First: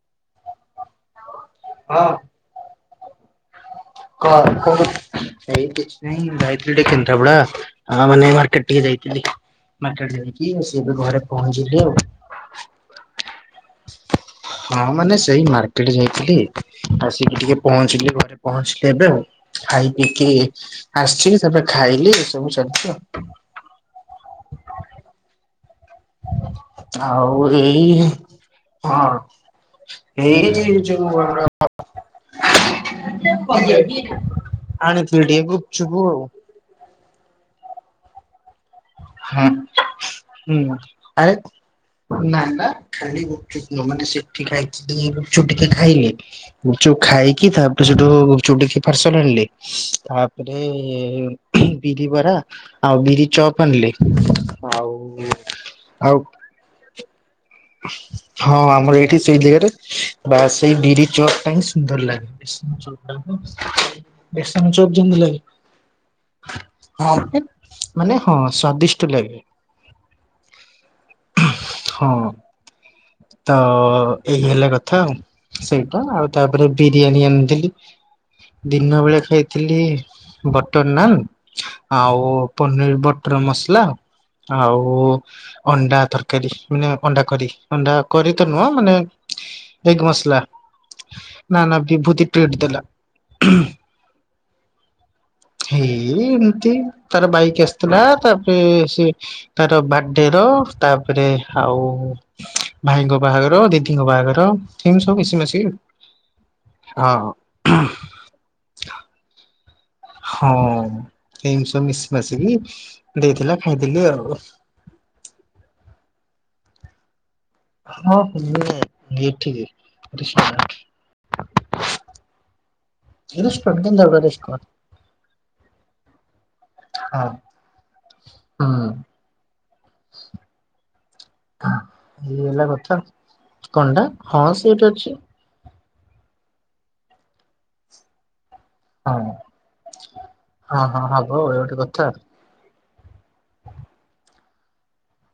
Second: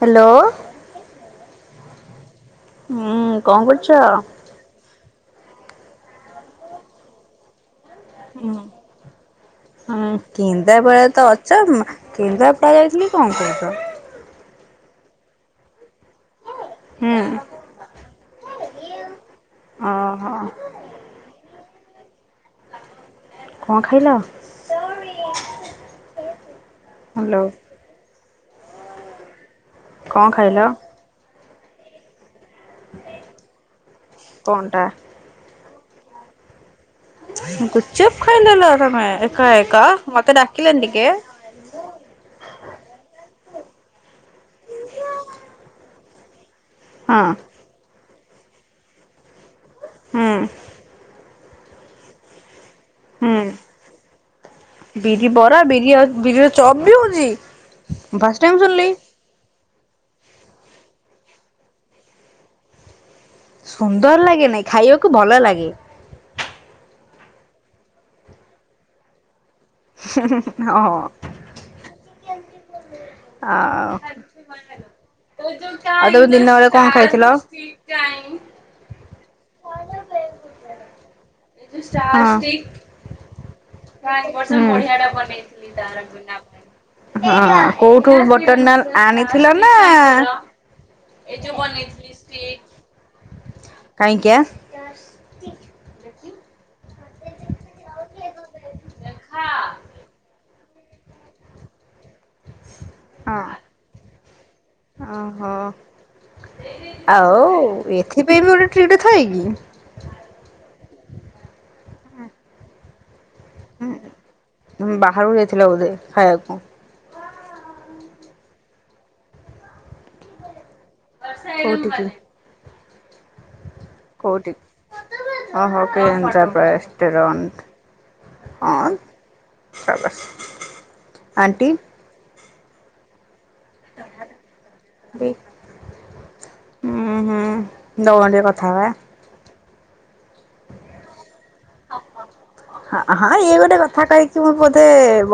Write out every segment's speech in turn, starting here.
Hello. ହଁ। ହୁଁ କଣ କରୁଛ? କ ଏଇ କିଛି ନାହିଁ ମୁଁ ଯାଇଥିଲି ଟିକେ କେନ୍ଦ୍ରାପଡ଼ା। ହଁ ମାନେ ମାର୍କେଟ ହୁଁ ଟିକେ ଯାଇଥିଲି। ମାର୍କେଟ ଜାଇକି ଆସି ଏବେ କେନ୍ଦ୍ରାପଡ଼ା ତ ଘରେ ଅଛ ପହଞ୍ଚିଲି ଆଉ କେନ୍ଦ୍ରାପଡ଼ା ଯାଇଥିଲି କଣ କହୁଛ? ହଁ ମାନେ ସେଇ ମାର୍କେଟ ଯାଇଥିଲି ହୁଁ ଆସିକି ଟିକେ ପହଞ୍ଚିଲି ଘରେ ପହଞ୍ଚିଲି। ଏବେ ଆଉ ଖାଇ ପିକି ଓହୋ ଆସିଛି ସେବେ ଖାଇଲି ଏ ସବୁ ସରିଛି ଆଉ କଣ ଖାଇଲ? ହ୍ୟାଲୋ ଆଉ ଏଇ ହଁ। କଣ ଏଇ ଖାଇଲ? [inaudible] କଣଟା ଆଣିଥିଲି ଟିକେ ଗୁପଚୁପୁ। ଗୁଚୁପ୍ ଖାଇଦେଲ ତମେ ହଁ ଏକା ଏକା ମତେ ହୁଁ ଡାକିଲନି ଟିକେ? ଆରେ ନା ନା ଖାଲି ଗୁପଚୁପ ନୁହ ମାନେ ସେଠି ଖାଇକି ଗୁପଚୁପ ଟିକେ ଖାଇଲି ଗୁପଚୁପ ହଁ ଖାଇକି ତାପରେ ସେଠୁ ଗୁପଚୁପ ଟିକେ ପାର୍ସଲ ଆଣିଲି ହୁଁ ତାପରେ ବିରି ବରା ଆଉ ବିରି ହୁଁ ଚପ୍ ଆଣିଲି। ଆଉ ବିରି ବରା ବିରି ଆଉ ବିରିର ଚପ ବି ହଉଛି? ଫାଷ୍ଟ ହଁ ଟାଇମ୍ ଶୁଣିଲି ଆମର ଏଇଠି ସେଇ ଜାଗାରେ ବା ସେଇ ବିରିଚପଟା ହିଁ ସୁନ୍ଦର ଲାଗେ। ସୁନ୍ଦର ଲାଗେ ନାଇଁ ଖାଇବାକୁ ଭଲ ଲାଗେ [inaudible] ହଁ ମାନେ ହଁ ସ୍ଵାଦିଷ୍ଟ ଲାଗେ। ହଁ। ହଁ ତ ଆଉ ଏଇ ହେଲା କଥା ଆଉ ସେଇଟା ଆଉ ତମେ ଦିନ ବେଳେ ତାପରେ କଣ ବିରିୟାନୀ ଖାଇଥିଲ? ଯୋଉ ଆଣିଥିଲି ଦିନ ବେଳେ ଖାଇ ଥିଲି ବଟର ନାନ୍ ଆଉ ପନିର ବଟର ମସଲା। ଆଉ ଅଣ୍ଡା ତରକାରୀ ମାନେ ଅଣ୍ଡା କରି ହଁ ଅଣ୍ଡା କୋଉଠୁ କରି ତ ବଟର ନୁହଁ ମାନେ ନାନ ଆଣିଥିଲ ନା? ଏଗ ମସଲା ଏ ଯୋଉ ନା ନା ବିଭୂତି ଟ୍ରିଟ ଦେଲା। କାଇଁକିବା? ହେଇ ଏମିତି ତାର ବାଇକ ଆସିଥିଲା ତାପରେ ସେ ତାର ବାର୍ଡେ [inaudible] ତାପରେ ଆଉ ଭାଇଙ୍କ ବାହାଘର ଦିଦିଙ୍କ ବାହାଘର ଏମିତି ସବୁ ମିଶି ଓହୋ ମାସିକି ଆଉ ଆଉ ଏଥିପାଇଁ ବି ଗୋଟେ ଟ୍ରିଟ ଥାଏ କି? ହଁ ଏମତି ସବୁ ମିଶି ମାସିକି ଦେଇଥିଲା ଖାଇଥିଲି ଆଉ ବାହାରକୁ ଯାଇଥିଲା ବୋଧେ ଖାଇବାକୁ। ହଁ ଏଇ ଠିକି ଏଟେ ଶୁଣ କୋଉଠିକି? [inaudible] କେନ୍ଦ୍ରାପଡ଼ା। କେଉଁଠି ଅ କେନ୍ଦ୍ରାପଡ଼ା ରେଷ୍ଟୁରଣ୍ଟ। ହଁ ସାବାସ୍ ଆଣ୍ଟି। ଏଇ ହେଲା କଥା କଣ୍ଟା ହଁ ସେ ଠିକ ଅଛି। ହୁଁ ହୁଁ ଦଉନ ଟିକେ କଥା ହବା। ହଁ ହଁ ହଁ ହବ ଇଏ ଗୋଟେ କଥା। ହଁ ଇଏ ଗୋଟେ କଥା କହିକି ମୁଁ ବୋଧେ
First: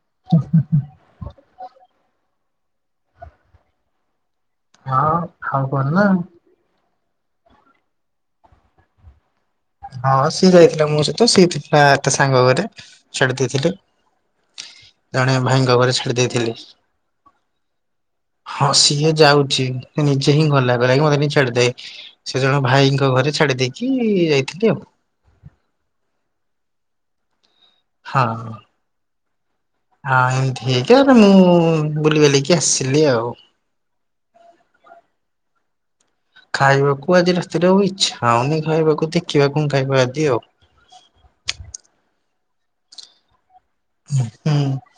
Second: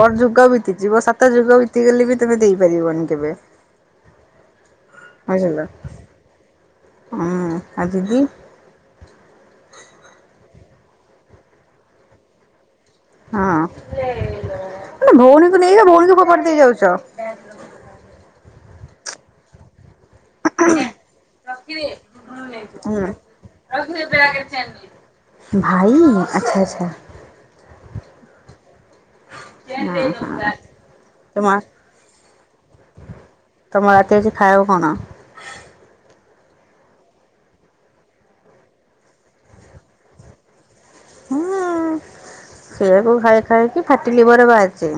ବଡ ଯୁଗ ବିତିଯିବ ସାତ ଯୁଗ ବିତିଗଲେ ବି କେବେ ଦେଇପାରିବନି କେବେ? ହଁ ଆଉ କଣ ନା [unintelligible] ଆ ଦିଦି? ହଁ ସିଏ ଯାଇଥିଲା ମୋ ସହିତ, ସିଏ ଥିଲା ତା ସାଙ୍ଗ ଘରେ। ଛାଡି ହଁ ଦେଇଥିଲି, ମାନେ ଜଣେ ଭଉଣୀକୁ ଭାଇଙ୍କ ନେଇକି ଘରେ ଭଉଣୀକୁ ଛାଡି ଫୋପାଡି ଦେଇଥିଲି। ଦେଇ ଯାଉଛ ହଁ ସିଏ ଯାଉଚି। ସେ ନିଜେ ହିଁ ଗଲା କହିଲା କି ମତେ ଛାଡିଦେ, ସେ ଜଣ ହୁଁ ଭାଇଙ୍କ ଘରେ ଛାଡି ଦେଇକି ଯାଇ ଭାଇ, ଆଚ୍ଛା-ଆଚ୍ଛା। ହଁ। ହଁ [unintelligible] ଠିକ୍ ଆରେ ତମ ମୁଁ ବୁଲି ବାଲିକି ଆସିଲି ଆଉ। ତମ ରାତିରେ ଆଜି ଖାଇଆକୁ କଣ? ଖାଇବାକୁ ଆଜି ରାତିରେ ଆଉ ଇଚ୍ଛା ହଉନି ଖାଇବାକୁ, ଦେଖିବା କଣ ଖାଇବା ଆଜି ଆଉ। ହୁଁ ସେଇଆକୁ ଖାଇ ଖାଇକି ଫାଟି ଲିଭର ହୁଁ। ବାହାରିଚି।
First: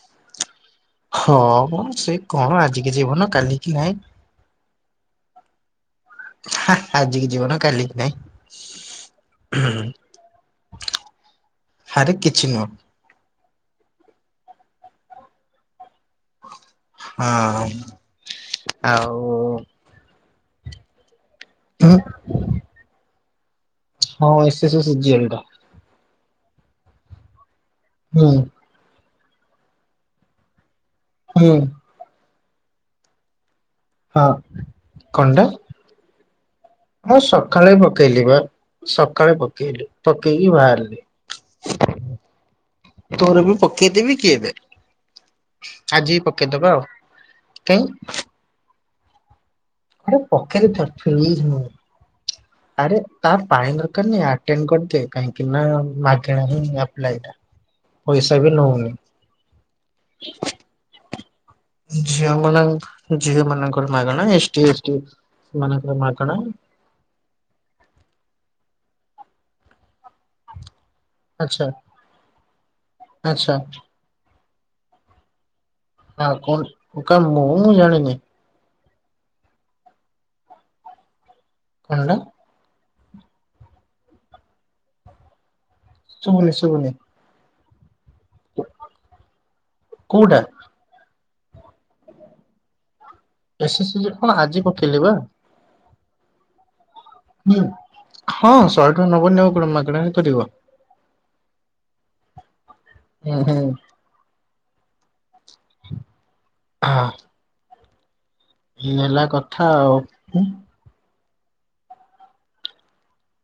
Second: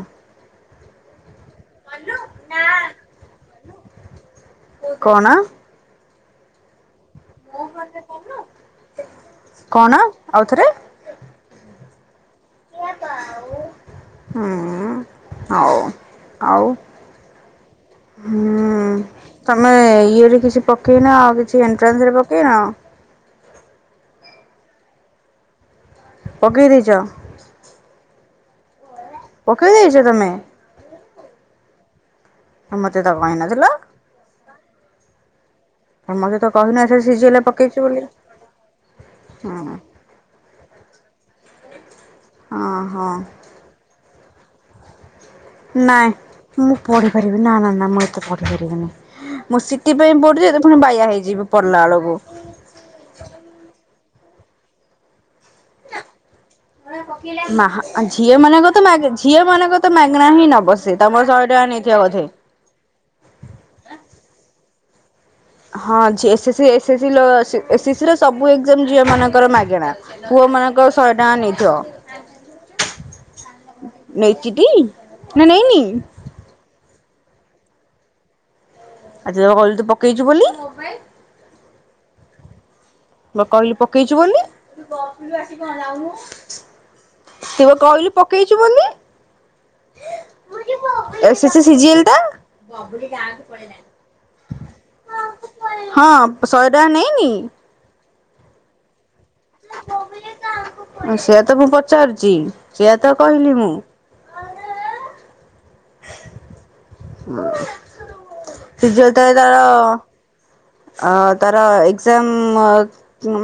ହଁ ମ ସେ କଣ ଆଜିକି ଜୀବନ କାଲିକି ନାହିଁ। କଣ? ହା ଆଜିିକି ଜୀବନ କାଲିକି ନାହିଁ। କଣ ଆଉଥରେ ହାରେ କିଛି ନୁହଁ। ହୁଁ ହଉ। ଆଉ ହଁ ହୁଁ ଆଉ ତମେ ଇଏରେ କିଛି ପ ପକେଇନା ଆଉ କିଛି ହୁଁ ଏଣ୍ଟ୍ରାସ୍ ରେ ପକେଇନ? ହଁ ଏସ୍ ଏସେ ସିଜିଏଲ୍ ଟା। ପକେଇଦେଇଚ? ହୁଁ। ପକେଇଦେଇଚ ତମେ? ହୁଁ। [unintelligible] ମତେ ତ କହିନଥିଲ? ହଁ କଣ ଟା? ମତେ ତ କହିନ ଏଥର ମୁଁ ସିଜିଏଲ୍ ରେ ସକାଳେ ପକେଇଛି ବୋଲି। ପକେଇଲି ବା, ସକାଳେ ହଁ ପକେଇଲି। ପକେଇକି ବାହାରିଲି, ହଁ ହଁ ତୋର ବି ପ କେଇଦେବି କି ଏବେ? ନାଇଁ ଆଜି ପକେଇଦବା ମୁଁ ଆଉ ପଢିପାରିବିନି କାଇଁ ନା-ନା-ନା, ମୁଁ ଏତେ ପଢିପାରିବିନି ମୁଁ ସି ଟି ପାଇଁ ଆରେ ପଢୁଚି [unintelligible] ଫୁଣି ପକେଇଦେଇଥିବା ବାୟା ହେଇଯିବି ଫ୍ରି ପଢ଼ିଲା ବେଳୁକୁ। ଆରେ ତା [unintelligible] ଦରକାର୍ [unintelligible] ଆଟେଣ୍ଡ କରିଦେ, କାହିଁକି ନା ମାଗେଣାରେ ନା ଝିଅ ମାନଙ୍କ ନଉନି ତ ଝିଅ ମାନଙ୍କ ତ ମାଗଣା ହିଁ ନବ। ସେ ତମର ଶହେ ଟଙ୍କା ନେଇଥିବ ବୋ। [unintelligible] ଝିଅ ମନଙ୍କର ମାଗଣା ଏସ୍ ଟି ଏସ୍ ଟି ସେମାନଙ୍କର ହଁ ଝିଅ ମାଗଣା ସେ [unintelligible] ସବୁ ଏକ୍ଜାମ୍ ଝିଅମାନଙ୍କର ମାଗେଣା। ପୁଅ ମାନଙ୍କର ଶହେ ଆଚ୍ଛା ଟଙ୍କା ଆଚ୍ଛା ନେଇଥିବ। ନେଇଚିଟି ନା ନେଇନି? ନାଁ କଣ କା ମୁଁ ଜାଣିନି। ଆଜି ତ କହିଲୁ ତୁ ପକେଇଚୁ ବୋଲି। କଣ ଟା? ତୁ ବା କହିଲୁ ପକେଇଚୁ ବୋଲି। ଶୁଭୁନି ଶୁଭୁନି ତୁ ବା କହିଲୁ ପକେଇଚୁ ବୋଲି। କୋଉଟା? S S C C G L ଟା? S S C C G L କଣ ଆଜି ପକେଇଲ ବା। ହଁ ଶହେ ଟଙ୍କା ନେଇନି? ହଁ, ହୁଁ ଶହେ ଟଙ୍କା ନବନି କଣ ମାଗଣା ରେ କରିବ। ସେଆ ତ ମୁଁ ପଚାରୁଛି ସେଆ ତ ହୁଁ କହିଲି ହୁଁ ମୁଁ। ହଁ। [unintelligible] ତ ତାର କଥା ଆଉ। ହୁଁ, ତାର ଏକ୍ଜାମ୍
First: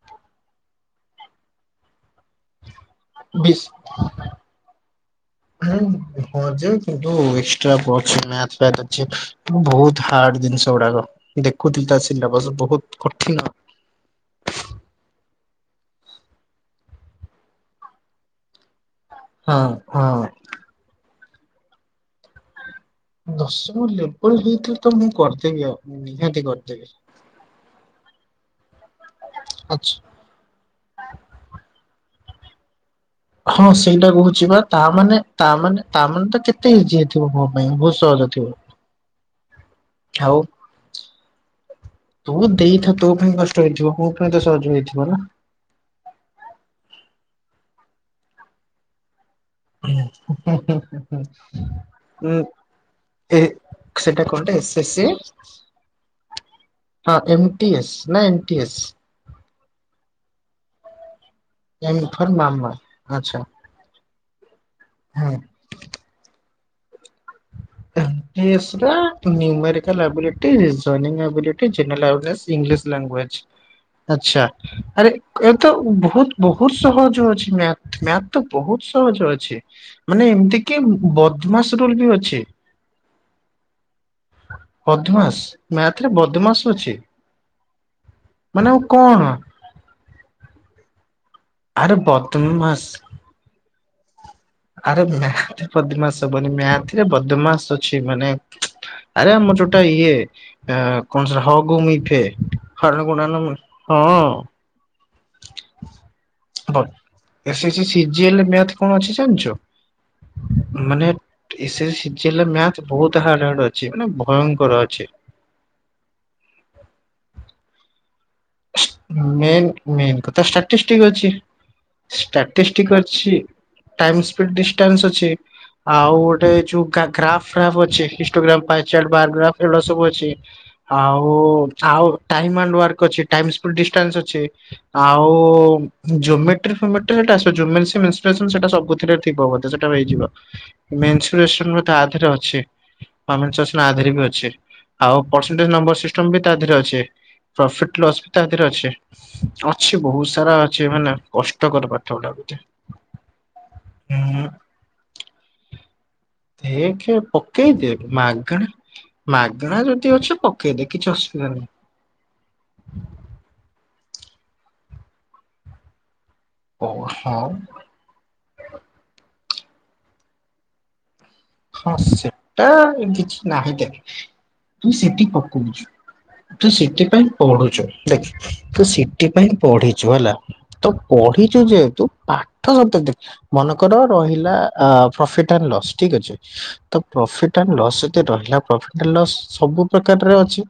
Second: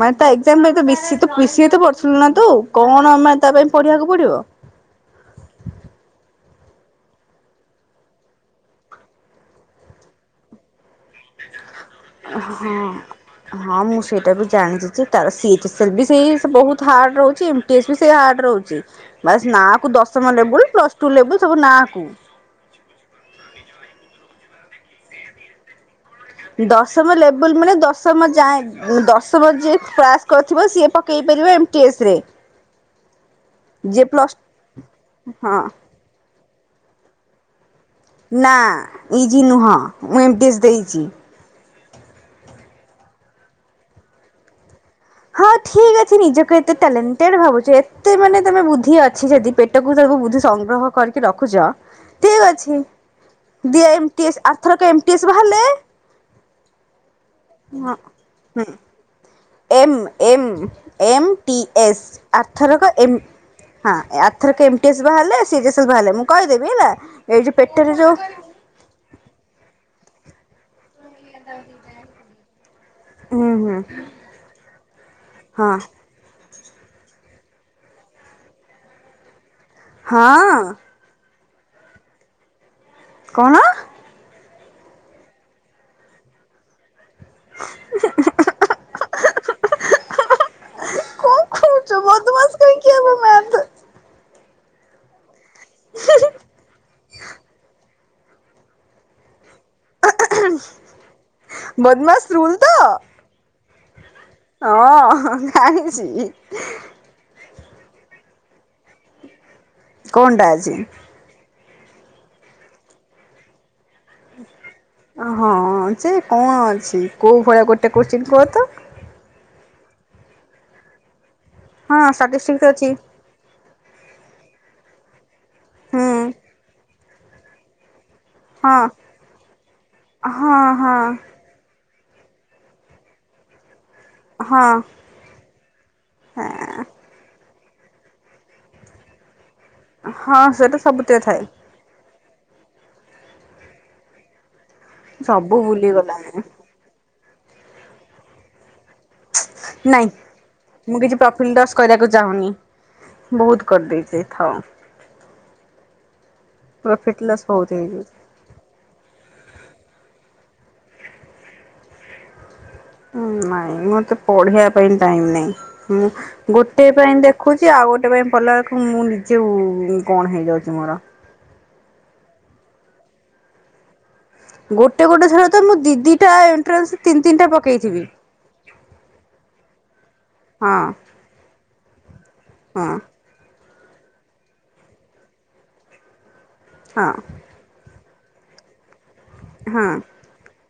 ମାନେ ତା ଏକ୍ସାମ ତ ବେଶି ତ ପି ସି ଏମ୍ ତ ପଢ଼ୁଥିଲୁ ନା ତୁ? କଣ ମାନେ ତା ପାଇଁ ପଢିବାକୁ ପଡିବ? [unintelligible] [unintelligible] ବହୁତ ହାର୍ଡ ଜିନିଷ ଗୁଡ଼ାକ। ଦେଖୁଥିଲି ତା ସେ ହଁ। ହଁ ମୁଁ ସେଇଟା ବି ଜାଣିଛି ଯେ ତାର ସି ଏଚ୍ ସି ଏଲ୍ ବି ସେଇ ବହୁତ ହାର୍ଡ଼ ରହୁଛି। ବି ସେ ହାର୍ଡ ରହୁଛି। ବାସ୍ ହଁ ନାଁ କୁ ହଁ ଦଶମ ଲେବୁଲ, ପ୍ଲସ ଟୁ ଲେବୁଲ ସବୁ ନାଁ କୁ। ଦଶମ ଲେବଲ ହେଇଥିଲେ ତ ମୁଁ କରିଦେବି ଆଉ। ନିହାତି କରିଦେବି। ଦଶମ ଲେବୁଲ ମାନେ ଦଶମ ଯାଏ, ଦଶମ ଯିଏ ଆଚ୍ଛା କରିଥିବ ସିଏ ପକେଇ ପାରିବ ଏମ୍ ଟି ଏସ୍ ରେ। ହଁ ଯିଏ ସେଇଟା ପ୍ଲସ କହୁଛି ବା ତା ମାନେ-ତା ହଁ ମାନେ-ତା ମାନେ ତ କେତେ ଇଜି। ଥିବ ମୋ ପାଇଁ ବହୁତ ସହଜ ନା ଇଜି ଥିବ। ନୁହଁ ମୁଁ ହଉ। ଏମଟିଏସ୍ ଦେଇଛି। ତୁ ଦେଇଥା ତୋ ପାଇଁ କଷ୍ଟ ହେଇଥିବ। ମୋ ପାଇଁ ତ ସହଜ ହେଇଥିବ ନା। ହଁ ଠିକ୍ ଅଛି ନିଜକୁ ଏତେ ଟ୍ୟାଲେଣ୍ଟେଡ ଭାବୁଛ। ଏତେ ମାନେ ତମେ ବୁଦ୍ଧି ଅଛି ଯଦି ପେ ଟକୁ ତାକୁ ବୁଦ୍ଧି ହୁଁ ହୁଁ ସଂଗ୍ରହ ହୁଁ ହୁଁ କରିକି ରଖୁଛ ଉଁ ଠିକ୍ ଅଛି। ଏ ଦିଅ ଏମ୍ ସେଟା ଟି ଏସ୍। କଣଟେ ଆର ଥରକ ସି ଏମ ଟି ଏସ୍ ବାହାରିଲେ ହଁ ଏ ଏମ୍ ଟି ଏସ୍ ହଁ ନା ଏନ୍ ଟି ଏସ୍? ଏମ୍, ଏମ୍। ଏମ୍ ଟି ଏସ୍ ଆର ଏନଫରମାମା ଥରକ ଏମ୍ ଆଚ୍ଛା। ହଁ। ଆଥରକ ଏମ୍ ଟି ଏସ୍ ହଁ ବାହାରିଲେ ସି ଜି ସି ଏଲ୍ ବାହାରିଲେ ମୁଁ କହିଦେବି ହେଲା। ଏଇଠି ପେଟରେ ଯୋଉ [inaudible] numerical ability joining ability general awareness English language. ହୁଁ ହୁଁ ଆଚ୍ଛା ଆରେ ଏ ତ ହଁ ବହୁତ ବହୁତ ସହଜ ଅଛି ମ୍ୟାଥ। ମ୍ୟାଥ ତ ବହୁତ ସହଜ ଅଛି ମାନେ ହଁ ଏମିତି କି ବଦମାସ୍ ରୁଲ ବି ଅଛି। କଣ? ବଦମାସ୍, ମ୍ୟାଥ ରେ ବଦମାସ ଅଛି। ମାନେ ଆଉ କଣ? ଆରେ ଖଉଚୁ ବଦମାସ୍ ବଦମାସ କାହିଁକି ହବ ମ୍ୟାଥ। ଆରେ ମ୍ୟାଥ ବଦମାସ୍ ହବନି। ମ୍ୟାଥରେ ବଦମାସ୍ ଅଛି। ମାନେ ଆରେ ଆମର ଯୋଉଟା ଇଏ କଣ ସେଟା ହ ଗୁ ମି ଫେ ବଦମାସ ରୁଲ୍ ତ ହରଣ, ଗୁଣନ ହଁ। ହଁ ଜାଣିଛି। S S C C G L ରେ ମ୍ୟାଥ କଣ ଅଛି ଜାଣିଛୁ? କଣଟା ଅଛି? ମାନେ S S C C G L ରେ ମ୍ୟାଥ ବହୁତ ହାର୍ଡ ହାର୍ଡ ଅଛି। ମାନେ ଭୟଙ୍କର ଅଛି। ହଁ ଯେ କଣ ଅଛି? କୋଉ ଭଳିଆ ଗୋଟେ କୋଶ୍ଚିନ୍ କୁହ ତ। ମେନ୍ ମେନ୍ ତ ଷ୍ଟାଟିଷ୍ଟିକ୍ସ ଅଛି। ଷ୍ଟାଟିଷ୍ଟିକ୍ସ ଅଛି। ଟାଇମ୍ ସ୍ପିଡ ଡିଷ୍ଟାନ୍ସ ଅଛି। ହୁଁ ଆଉ ଗୋଟେ ଯୋଉ ଗ୍ରା ଗ୍ରାଫ୍ ଫ୍ରାଫ୍ ଅଛି। ଗ୍ରାମ ହଁ ପାଏ ଚାଟ ବାର ଗ୍ରାଫ ଏଗୁଡ଼ା ସବୁ ଅଛି ହଁ ହଁ। ଆଉ ଆଉ ଟାଇମ୍ ଆଣ୍ଡ ୱାରକ ଅଛି। ଟାଇମ୍ସ [unintelligible] ଡିଷ୍ଟାନ୍ସ ଅଛି ହଁ ଆଉ ଯୋମେଟ୍ରି ଫୋ [unintelligible] ମିଷ୍ଟ ସେଇଟା ସବୁଥିରେ ଥିବ ବୋଧ। ହେଇଯିବ ହଁ ସେଟା ସବୁଥିରେ ଥାଏ। ମେନସୁରେସନ ବୋଧେ ଆ ଦିହରେ ଅଛି। ଆମେ [unintelligible] ଦିହରେ ବି ଅଛି ଆଉ ସବୁ ପର୍ସନଟେଜ୍ ନମ୍ୱର ସିଷ୍ଟମ୍ ବି ଭୁଲିଗଲାଣି ତା ଦିହରେ ଅଛି। ପ୍ରଫିଟ୍ ଲସ୍ ବି ତା ଦେହରେ ଅଛି। ଅଛି ନାଇଁ ବହୁତ ସାରା ଅଛି ମୁଁ ମାନେ କିଛି ପ୍ରଫିଟ୍ ଲସ୍ କଷ୍ଟକର କରିବାକୁ ପାଠ ଗୁଡ଼ା ଚାହୁଁନି। ବୋଧେ। ବହୁତ କରି ଦେଇଛି ହୁଁ ଏଥର। ଦେଖେ ପ୍ରଫିଟ୍ ଲସ୍ ବହୁତ ପକେଇ ଦେ ହେଇଯିବ। ମାଗେଣା ମାଗଣା ଯଦି ଅଛି ପକେଇଦେ କିଛି ଅସୁବିଧା ନାହିଁ। ନାଇଁ ମତେ ପଢ଼ିବା ପାଇଁ ଟାଇମ ନାହିଁ। ମୁଁ ଓ ଗୋଟେ ପାଇଁ ହଁ ଦେଖୁଛି ଆଉ ଗୋଟେ ପାଇଁ ପଢ଼ିଲା ବେଳକୁ ମୁଁ ନିଜେ କଣ ହେଇଯାଉଛି ମୋର ହଁ ସେଟା କିଛି ନାହିଁ ଦେଖ୍ ତୁ ଗୋଟେ ସେଠି ଗୋଟେ ଥର ତ ମୁଁ ପକଉଛୁ ଦି ଦିଟା ତୁ ଏଣ୍ଟ୍ରାନ୍ସ ତିନି ସେଥିପାଇଁ ତିନିଟା ପଢୁଛୁ ପକେଇଥିବି। ଦେଖ ତୁ ସେଥି ପାଇଁ ପଢିଛୁ ହେଲା ହଁ ତ ପଢିଛୁ ଯେହେତୁ ପାଠ ହଁ ମନେକର ରହିଲା ପ୍ରଫିଟ୍ ଆଣ୍ଡ ଲସ୍ ଠିକ ଅଛି ତ ହଁ ପ୍ରଫିଟ୍ ଲସ୍ ଯତି ରହିଲା ପ୍ରଫିଟ ଲସ୍ ସବୁ ହଁ। ପ୍ରକାରରେ ଅଛି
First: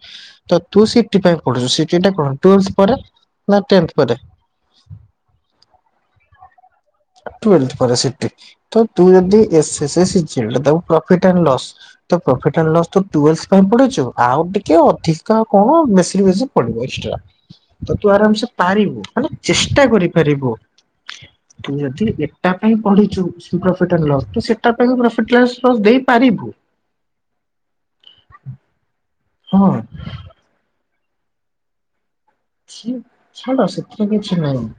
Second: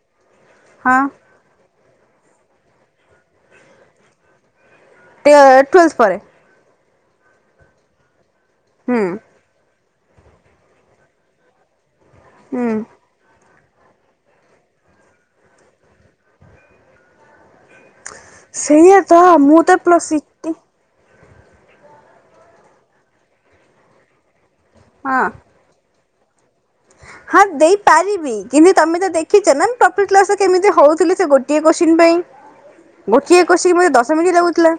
ତୁ ହଁ ସିଟି ପାଇଁ ପଢୁ୍ଛୁ ସିଟି ଟା କଣ। ଟୁଏଲ୍ଥ ପରେ ନା ଟେନ୍ଥ ପରେ? ଟୁ ଟୁଏଲ୍ଥ ପରେ ଟୁଏଲ୍ଥ ପରେ ସିଟି ହୁଁ ତୁ ଯଦି A C C C G L ଦବୁ ପ୍ରଫିଟ୍ ଆଣ୍ଡ ଲସ୍ ତ ପ୍ରଫିଟ୍ ଆଣ୍ଡ ହୁଁ। ଲସ୍ ତ ଟୁଏଲ୍ଥ ପାଇଁ ପଢିଛୁ ଆଉ ଟିକେ ଅଧିକା କଣ ବେଶୀ ବେଶୀ ପଢିବୁ ଏକ୍ସଟ୍ରା। ତ ତୁ ଆରାମ୍ ସେ ସେଇଆ ପାରିବୁ ତ ହେଲା ମୁଁ ତ ଚେଷ୍ଟା ପ୍ଲସ୍ ସିଟି କରିପାରିବୁ। ତୁ ଯଦି ଏଟା ପାଇଁ ପଢିଛୁ ପ୍ରଫିଟ୍ ଲସ୍ ତ ସେଟା ପାଇଁ ହଁ। ପ୍ରଫିଟ ଲସ୍ ଦେଇପାରିବୁ। ହଁ ଦେଇପାରିବି କିନ୍ତୁ ତମେ ତ ଦେଖିଛ ନା ହଁ ପ୍ରଫିଟ୍ ଲସ୍ କେମିତି ହଉଥିଲି ସେ ଗୋଟିଏ କୋଶ୍ଚିିନ୍ ପାଇଁ ସିଏ ଗୋଟିଏ ଛାଡ କୋଶ୍ଚିିନ୍ ପାଇଁ ମତେ ସେଥିରେ ଦଶ କିଛି ମିନିଟ୍ ନାହିଁ। ଲାଗୁଥିଲା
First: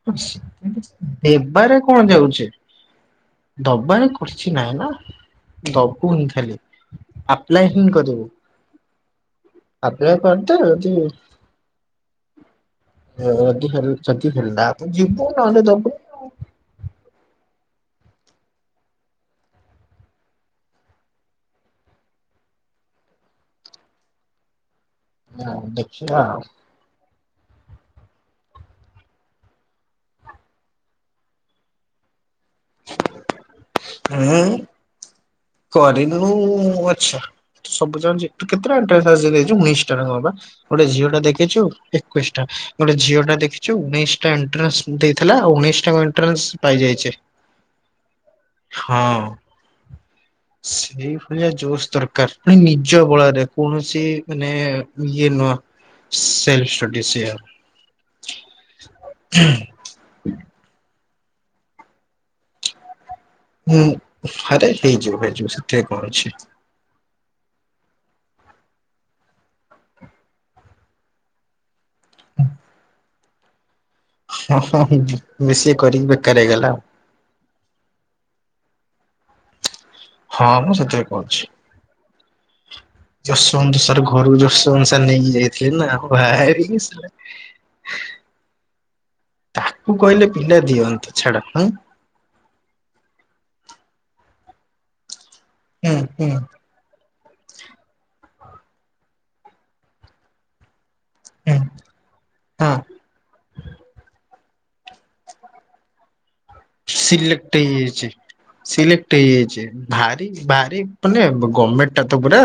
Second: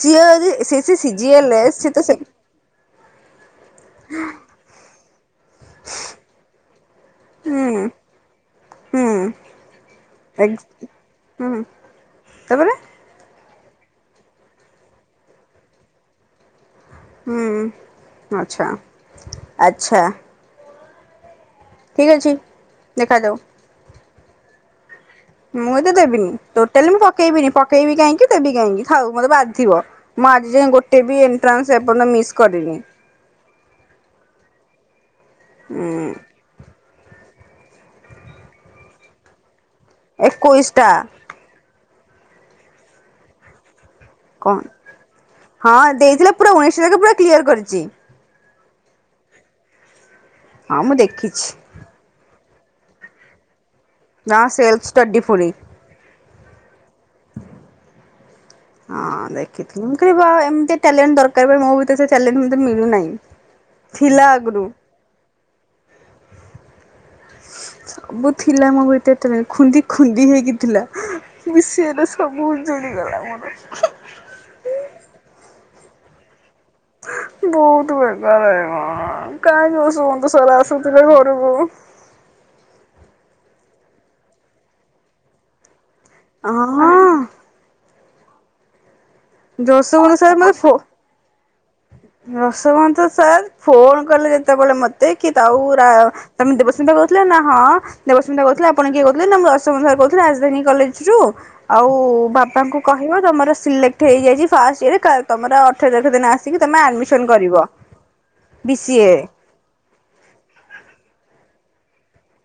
ସିଏ ଯଦି ସିଏ ସିଏ ସିଜିଏଲେ ଦେବାରେ ସିଏ କଣ ତ ସେ ଯାଉଛି? ଦବାନେ କରଛି ନାଇଁ ନା ଦବୁନି ଖାଲି ଆପ୍ଲାଏ ହୁଁ ହିଁ କରିବୁ ହୁଁ [unintelligible] ଆଣ ପଦ ତ ଏଗ୍ ଯଦି ହୁଁ ତାପରେ ଯଦି ହେରିଲା ଆପଣ ଯିବୁ ନହେଲେ ଦବୁ ହୁଁ ଆଚ୍ଛା ଆଚ୍ଛା। ଠିକ୍ ଅଛି ଦେଖା ଯାଉ ମୁଁ ଏ ତ ଦେଖିବା ଦେବିନି ଟୋଟାଲି ମୁଁ ପକେଇବିନି ପକେଇବି କାହିଁକି ଦେବି କାହିଁକି ଥାଉ ମତେ ବାଧିବ ମୁଁ ଆଜି ଯାଏଁ ଗୋଟେ ବି ଏଣ୍ଟ୍ରାନ୍ସର୍ଯ୍ୟନ୍ତ ମିସ୍ କରିନି ହୁଁ। ହୁଁ କରିନୁ ଆଚ୍ଛା ସବୁ ଜାଣିଛୁ ତୁ କେତେଟା ଏଣ୍ଟ୍ରାନ୍ସ୍ ଆଜି ଯାଏ ଦେଇଛୁ [unintelligible] ଗୋଟେ ଏକୋଇଶଟା ଝିଅ ଟା ଦେଖିଛୁ ଏକୋଇଶ ଟା ଗୋଟେ ଝିଅ ଟା ଦେଖିଛୁ ଉଣେଇଶି ଉଣେଇଶ ଟା କଣ ଏଣ୍ଟାନ୍ସ ଦେଇଥିଲା ଉଣେଇଶ ହଁ ଟା ଯାକ ଦେଇଥିଲା ପୁରା ଏଣ୍ଟାନ୍ସ ଉଣେଇଶ ଯାକ ପାଇଯାଇଛି। ପୁରା କ୍ଲିୟର କରିଛି। ହଁ। ହଁ ମୁଁ ଦେଖିଛି ସେଇଭଳିଆ ଜୋସ୍ ଦରକାର ପୁଣି ନିଜ ବଳରେ କୌଣସି ନା ମାନେ ସେଲ୍ଫ ଷ୍ଟଡି ଇଏ ପୁଣି ନୂହଁ ସେଲ୍ଫ ଷ୍ଟଡି [unintelligible] ହଁ ଦେଖି ମୁ [unintelligible] ଏମତି ଟାଲେଣ୍ଟ ଦରକାର ମୋ ବି ସେ ଟାଲେଣ୍ଟ ମୋତେ ମିଳୁନାହିଁ। ହୁଁ ଥିଲା ଆଗରୁ ଆରେ ହେଇଯିବ ହେଇଯିବ ସେଥିପାଇଁ କଣ ଅଛି? ସବୁ ଥିଲା ମୋ ଭିତରେ ଏତେ ଖୁନ୍ଦି ଖୁନ୍ଦି ହେଇକି ଥିଲା ସବୁ ଉଜୁଳିଗଲା ମୋର ମିଶି କରିକି ବେକାର ହେଇଗଲା ଆଉ ବହୁତ ବେକାର ହୋଇଗଲା କାହିଁକି ୟୋଶୋବନ୍ତ ହଁ ସାର ମ ଆସୁଥିଲେ ଘରକୁ ୟୋଶୋବନ୍ତ ସାର ଘରୁକୁ ୟୋଶୋବନ୍ତ ସାର ନେଇକି ଯାଇଏ [unintelligible] ଆ ନା ଭାର ହଁ ତାକୁ ଯଶୋବନ୍ତ କହିଲେ ପିଲା ଦିଅନ୍ତୁ ଛାଡ ୟୋଶୋବନ୍ତ ସାର୍ ଫୋନ କଲେ ଯେତେବେଳେ ମତେ କି ତା ହୁଁ ହୁଁ ତମେ ଦେବସ୍ମିତା କହୁ ଥିଲେ ନା ହଁ ଦେବସ୍ମିତା କହୁଥିଲେ ଆପଣ କିଏ କହୁଥିଲେ ମୁଁ ୟୋଶୋବନ୍ତ ସାର୍ କହୁଥିଲି ରାଜଧାନୀ କଲେଜ ହୁଁ ଆଉ ହଁ ବାପାଙ୍କୁ କହିବ ତମର ସିଲେକ୍ଟ ହେଇଯାଇଛି ଫାଷ୍ଟ ଇୟରେ ତମର ଅଠର ତାରିଖ ଦିନ ଆସିକି ତମେ ଆଡ଼ମିସନ୍ ସିଲକ୍ଟ କରିବ ହେଇଛି ବି ସି ଏ ସିଲକ୍ଟ ରେ ହେଇଛି। ଭାରି ଭାରି ମାନେ ଗମେଣ୍ଟ ଟା ତ ପୁରା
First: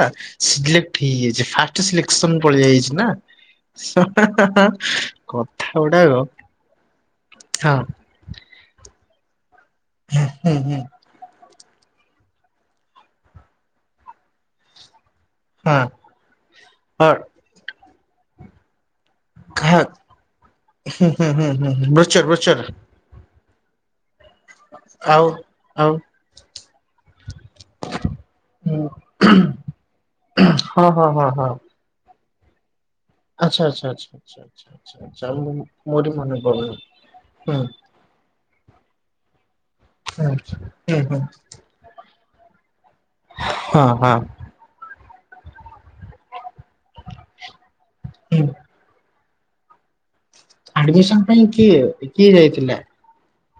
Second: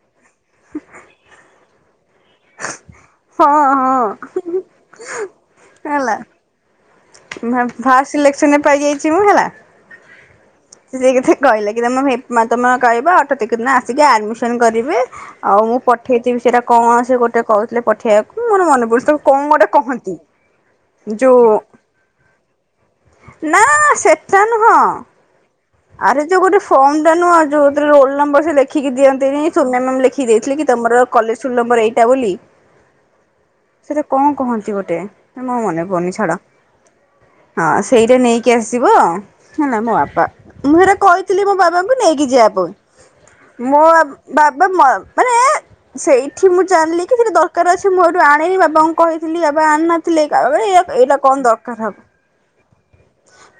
ସିଲେକ୍ଟ ହେଇଯାଇଛି ଫାଷ୍ଟ ସିଲେକ୍ସନ ପଳାଇଛି ନା। ହଁ ହଁ କଥା ହେଲା ଗୁଡାକ [unintelligible] ଫାଷ୍ଟ ସିଲେକ୍ସନରେ ପାଇଯାଇଛି ମୁଁ ହେଲା। ହୁଁ ହୁଁ ହୁଁ। ସେ କେତେ କହିଲା କି ତମ ତମର କହିବ ଅଠତିକ ଦିନ ଆସିକି ଆଡମିସନ କରିବେ। ଆଉ ମୁଁ ହଁ। ପଠେଇଥିବି ସେଇଟା କଣ ହଁ ସେ ଗୋଟେ କହୁଥିଲେ ପଠେଇବାକୁ ମୋର ମନେ ପ [unintelligible] କଣ ଗୋଟେ ହୁଁ କହନ୍ତି ଯୋଉ ବୃଛୁର ବୃଛର ନା ସେଟା ନୁହଁ। ଆଉ ଆଉ ଆରେ ଯୋଉ ଗୋଟେ ଫର୍ମ ଟା ନୁହଁଉ ଯୋଉରେ ରୋଲ ନମ୍ବର ସେ ଲେଖିକି ହଁ ଦିଅନ୍ତିନି ସ ମ୍ୟାମ ଲେଖିକି ଦେଇଥିଲେ କି ତମର ହଁ ହଁ କଲେଜ ହଁ ସୁଲ ନମ୍ବର ଏଇଟା ବୋଲି। ଆଚ୍ଛା ଆଚ୍ଛା ସେଟା ଆଚ୍ଛା କଣ ଆଚ୍ଛା ଆଚ୍ଛା କହନ୍ତି ଗୋଟେ ଆଚ୍ଛା ଆଚ୍ଛା ହେ ମୁଁ ମୋ ମନେ ମୋରି ପଡୁନି ମନେ ଛାଡ ପଡୁନି ହୁଁ ହୁଁ। ହଁ। ସେଇଟା ନେଇକି ଆସିବ ହେଲା ମୋ ବାପା ହୁଁ ମୁଁ ହେଟା ହୁଁ କହିଥିଲି ମୋ ବାବାଙ୍କୁ ନେଇକି ଯିବା ପାଇଁ। ମୋ ହଁ ହଁ ବାବା ମ ମାନେ ସେଇଠି ମୁଁ ଜାଣିଲି କିଛି ଦରକାର ଅଛି ମୁଁ ଏଠୁ ହୁଁ ଆଣିନି ବାବାଙ୍କୁ କହିଥିଲି ବାବା ଆଣିନା ଥିଲି [unintelligible] ଆଡମିସନ ଏଇଟା ପାଇଁ କଣ ଦରକାର କିଏ ହବ। କିଏ ଯାଇଥିଲା?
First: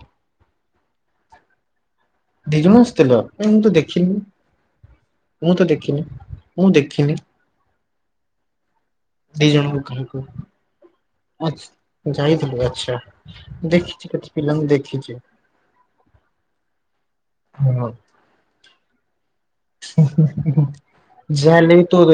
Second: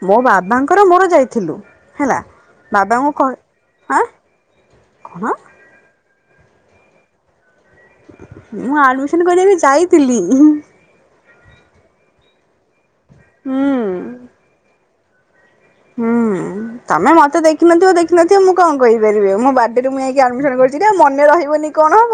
ମୋ ବାବାଙ୍କର ମୋର ଯାଇଥିଲୁ ହେଲା ଦି ଜଣ ଆସିଥିଲ ବାବାଙ୍କୁ କ କାଇଁ ମୁଁ ତ ଆଃ ଦେଖିନି କଣ? ମୁଁ ତ ଦେଖିନି ମୁଁ ଦେଖିନି। ମୁଁ ଆଡମିସନ କରିବା ପାଇଁ ଯାଇଥିଲି। ହିଁ ଆଛ ଯାଇଥିଲେ ଆଚ୍ଛା ମୁଁ ଦେଖିଛି କେତେ ପିଲାଙ୍କୁ ଦେଖିଛି। ହୁଁ ତମେ ମତେ ହଁ ଦେଖିନଥିବ ଦେଖିନଥିବ ମୁଁ କଣ କହିପାରିବି ଆଉ ମୋ ବାର୍ଡେରେ ମୁଁ ଯାଇକି ଆଡମିଶନ କରିଛି ସେଟା ମନେ ରହିବନି ଯାହାହେଲେ ବି କଣ ତୋ ହବ।